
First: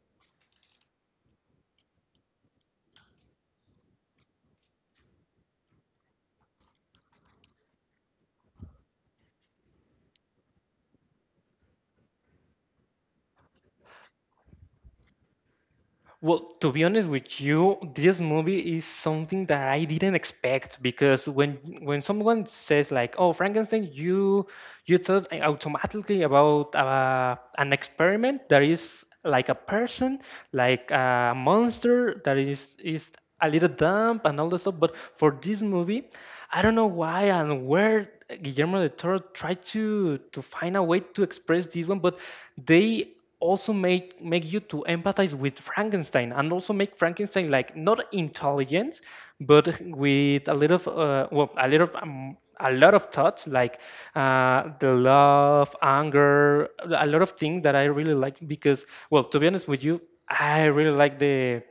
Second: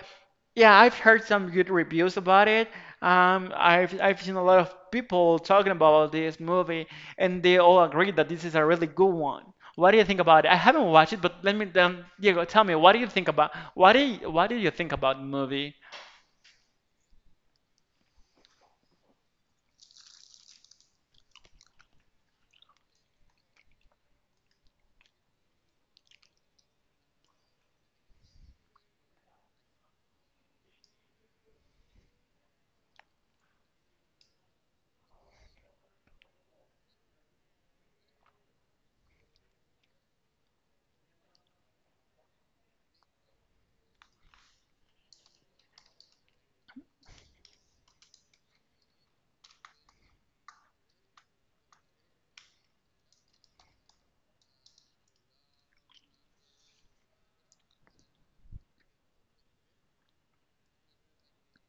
[SPEAKER 2] Yeah, I've heard some good reviews about it. I've seen a lot of people talking about this movie, and they all agree that this is a really good one. What do you think about it? I haven't watched it, but let me then Diego, tell me what do you think about the movie?
[SPEAKER 1] Well, to be honest with you, this movie is something that I didn't expect because when someone says like, "Oh, Frankenstein," you thought automatically about an experiment that is like a person, like a monster that is a little dumb and all that stuff. But for this movie, I don't know why and where Guillermo del Toro tried to find a way to express this one, but they also make you to empathize with Frankenstein and also make Frankenstein like not intelligent, but with a little of, well a little of, a lot of thoughts like the love, anger, a lot of things that I really like because well to be honest with you, I really like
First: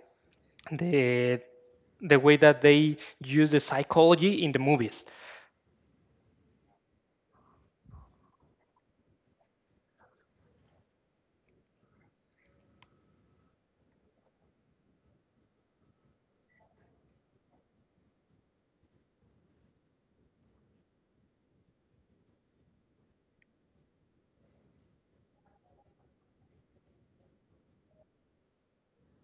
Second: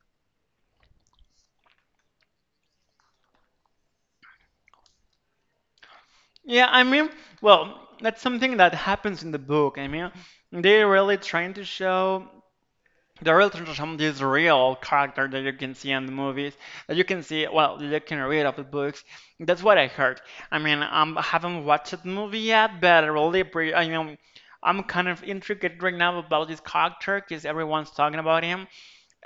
[SPEAKER 1] the the way that they use the psychology in the movies.
[SPEAKER 2] Yeah, I mean, well, that's something that happens in the book. I mean, they're really trying to show the real Trisham, this real character that you can see in the movies, that you can see, well, that you can read of the books. That's what I heard. I mean, I haven't watched the movie yet, but I really, pre- I mean, I'm kind of intrigued right now about this character because everyone's talking about him.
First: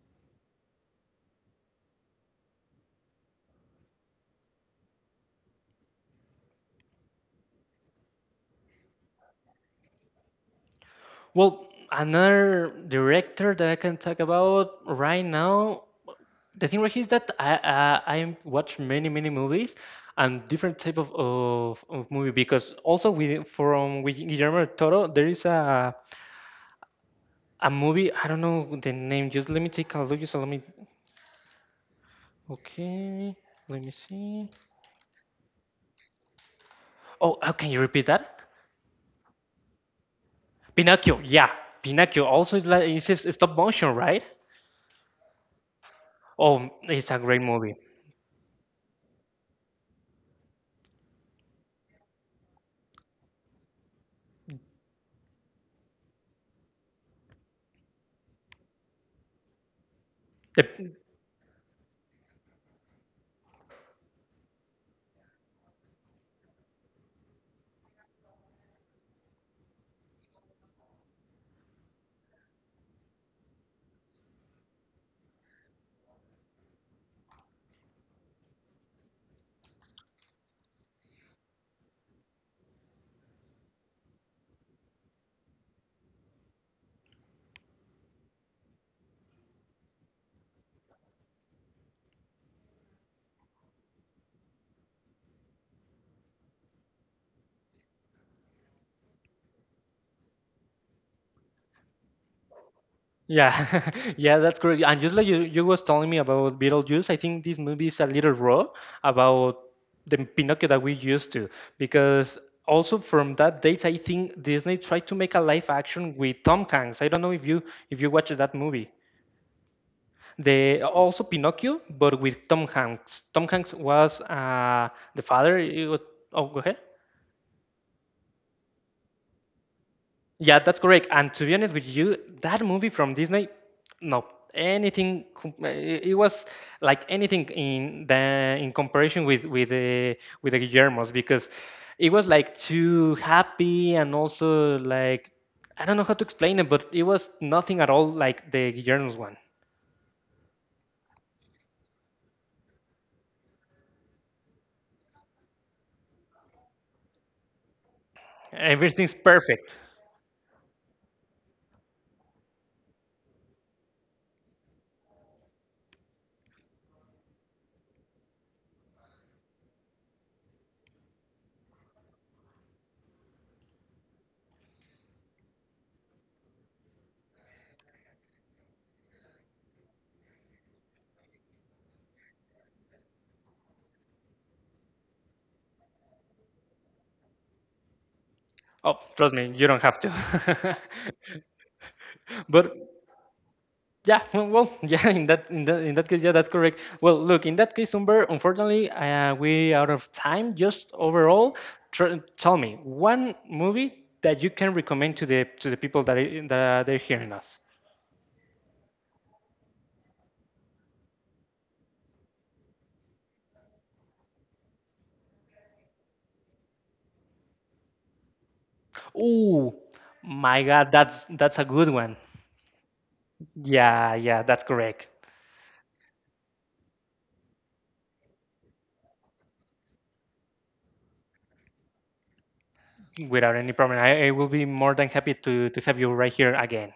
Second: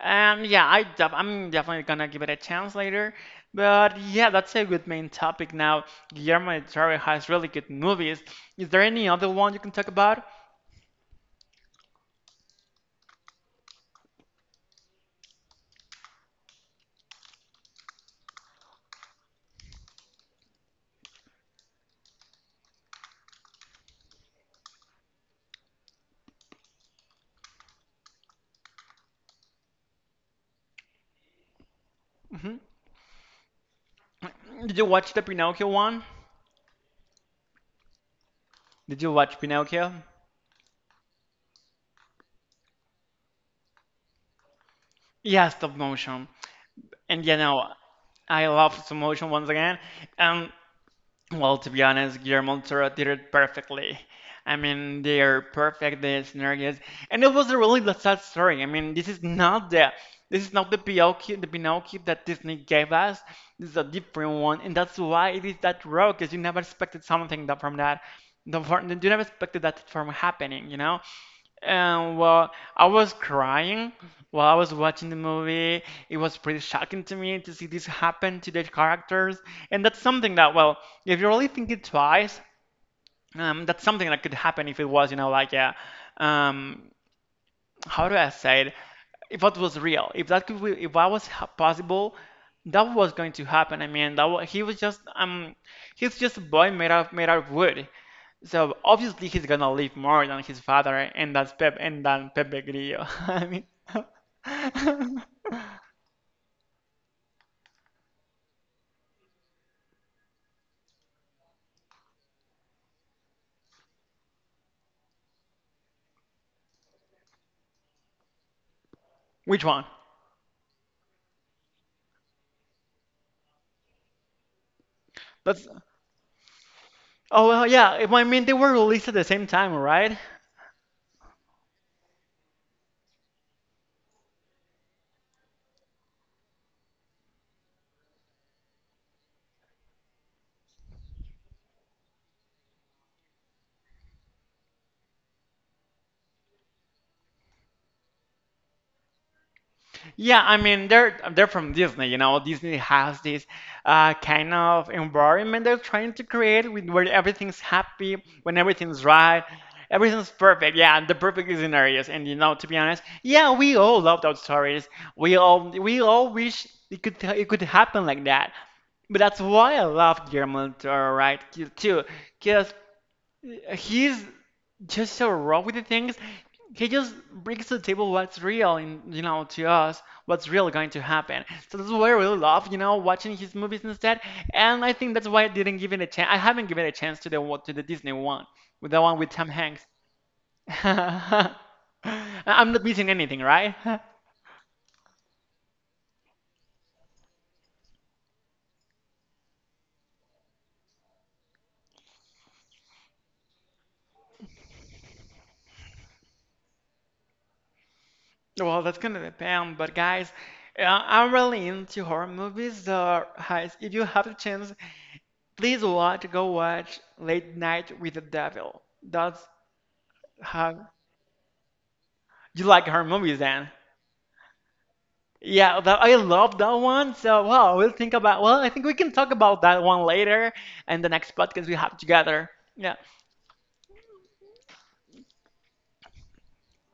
[SPEAKER 2] And yeah, I'm definitely gonna give it a chance later. But yeah, that's a good main topic now. Guillermo del Toro has really good movies. Is there any other one you can talk about?
[SPEAKER 1] Well, another director that I can talk about right now, the thing right here is that I watch many many movies and different type of movie because also with from with Guillermo del Toro there is a movie I don't know the name. Just let me take a look, just let me
[SPEAKER 2] Hmm.
[SPEAKER 1] okay let me see.
[SPEAKER 2] Did you watch the Pinocchio one?
[SPEAKER 1] Oh, how can you repeat that?
[SPEAKER 2] Did you watch Pinocchio?
[SPEAKER 1] Pinocchio, yeah. Pinocchio also is, like, it says stop motion, right?
[SPEAKER 2] Yeah, stop motion.
[SPEAKER 1] Oh, it's a
[SPEAKER 2] And you
[SPEAKER 1] great
[SPEAKER 2] know,
[SPEAKER 1] movie.
[SPEAKER 2] I love stop motion once again. And well, to be honest, Guillermo del Toro did it perfectly. I mean, they're perfect, the scenarios, and it was a really sad story. I mean, this is not the
[SPEAKER 1] The
[SPEAKER 2] Pinocchio, the Pinocchio that Disney gave us. This is a different one, and that's why it is that road, because you never expected something that from that. The You never expected that from happening, you know? And well, I was crying while I was watching the movie. It was pretty shocking to me to see this happen to the characters. And that's something that, well, if you really think it twice, that's something that could happen if it was, you know, like um, how do I say it? If that was real, if that possible, that was going to happen. I mean, that wa he was just, he's just a boy made out of wood. So obviously he's gonna live more than his father and that's Pep and than Pepe Grillo. I
[SPEAKER 1] Yeah, yeah, that's correct. And just
[SPEAKER 2] mean,
[SPEAKER 1] like you, you was telling me about Beetlejuice, I think this movie is a little raw about the Pinocchio that we used to, because also from that date, I think Disney tried to make a live action with Tom Hanks. I don't know if you watched that movie.
[SPEAKER 2] which one?
[SPEAKER 1] They also Pinocchio, but with Tom Hanks. Tom Hanks was the father.
[SPEAKER 2] That's
[SPEAKER 1] It was, oh, go ahead.
[SPEAKER 2] oh well, yeah. I mean they were released at the same time, right?
[SPEAKER 1] Yeah, that's correct. And to be honest with you, that movie from Disney, no, anything. It it was like anything in the in comparison with the Guillermo's because it was like too happy and also like I don't know how to explain it, but it was nothing at all like the Guillermo's one.
[SPEAKER 2] Yeah, I mean they're from Disney, you know. Disney has this kind of environment they're trying to create with where everything's happy, when everything's
[SPEAKER 1] Everything's
[SPEAKER 2] right,
[SPEAKER 1] perfect.
[SPEAKER 2] everything's perfect. Yeah, the perfect is in areas, and you know, to be honest, yeah, we all love those stories. We all wish it could happen like that. But that's why I love Guillermo del Toro, right? Too, because. He's just so raw with the things. He just brings to the table what's real, in, you know, to us, what's really going to happen. So that's why I really love, you know, watching his movies instead. And I think that's why I didn't give it a chance. I haven't given a chance to the Disney one, with
[SPEAKER 1] Oh,
[SPEAKER 2] the one with
[SPEAKER 1] trust
[SPEAKER 2] Tom
[SPEAKER 1] me, you don't
[SPEAKER 2] Hanks.
[SPEAKER 1] have to.
[SPEAKER 2] I- I'm
[SPEAKER 1] But
[SPEAKER 2] not missing anything, right?
[SPEAKER 1] yeah, well, yeah, in that case, yeah, that's correct. Well, look, in that case, Umber, unfortunately, we out of time. Just overall, tell me one movie that you can recommend to the people that that they're hearing us.
[SPEAKER 2] Well, that's gonna depend, but guys, I'm really into horror movies. So, guys, if you have the chance. Go watch Late Night with the Devil. That's
[SPEAKER 1] Oh, my God,
[SPEAKER 2] how
[SPEAKER 1] that's a good one.
[SPEAKER 2] you like her movies then.
[SPEAKER 1] Yeah, yeah, that's correct.
[SPEAKER 2] Yeah, that, I love that one. So, wow, we'll think about, well, I think we can talk about that one later and the next podcast we have together. Yeah,
[SPEAKER 1] Without any problem, I will be more than happy to have you right here again.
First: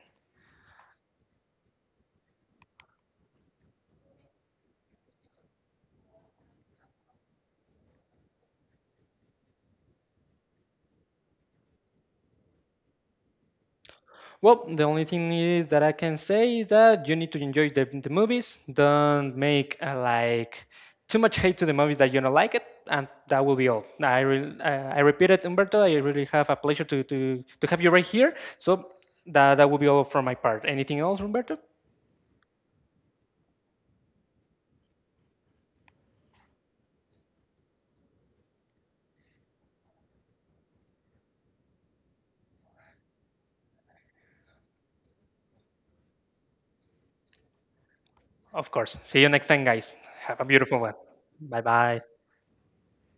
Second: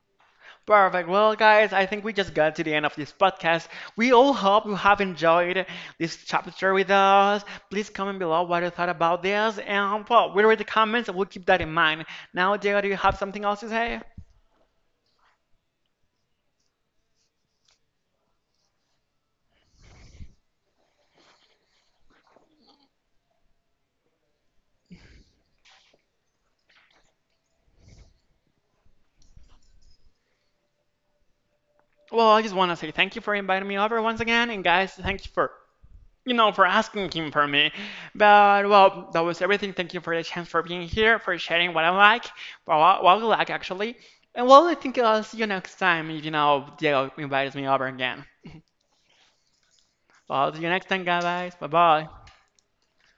[SPEAKER 2] perfect. Well, guys, I think we just got to the end of this podcast. We all hope you have enjoyed this chapter with us. Please comment below what you thought about this, and well, we read the comments and we'll keep that in mind. Now, Diego, do you have something else to say?
[SPEAKER 1] Well, the only thing is that I can say is that you need to enjoy the movies. Don't make like too much hate to the movies that you don't like it, and that will be all. I repeat it, Umberto. I really have a pleasure to have you right here. So that that will be all from my part. Anything else, Umberto?
[SPEAKER 2] Well, I just want to say thank you for inviting me over once again, and guys, thank you for, you know, for asking him for me. But well, that was everything. Thank you for the chance for being here, for sharing what I like, well, what I like actually. And well, I think I'll see you next time if you know Diego invites me over again.
[SPEAKER 1] Of course. See you next time, guys.
[SPEAKER 2] Well,
[SPEAKER 1] Have a
[SPEAKER 2] I'll see you
[SPEAKER 1] beautiful
[SPEAKER 2] next
[SPEAKER 1] one.
[SPEAKER 2] time, guys.
[SPEAKER 1] Bye
[SPEAKER 2] Bye
[SPEAKER 1] bye.
[SPEAKER 2] bye.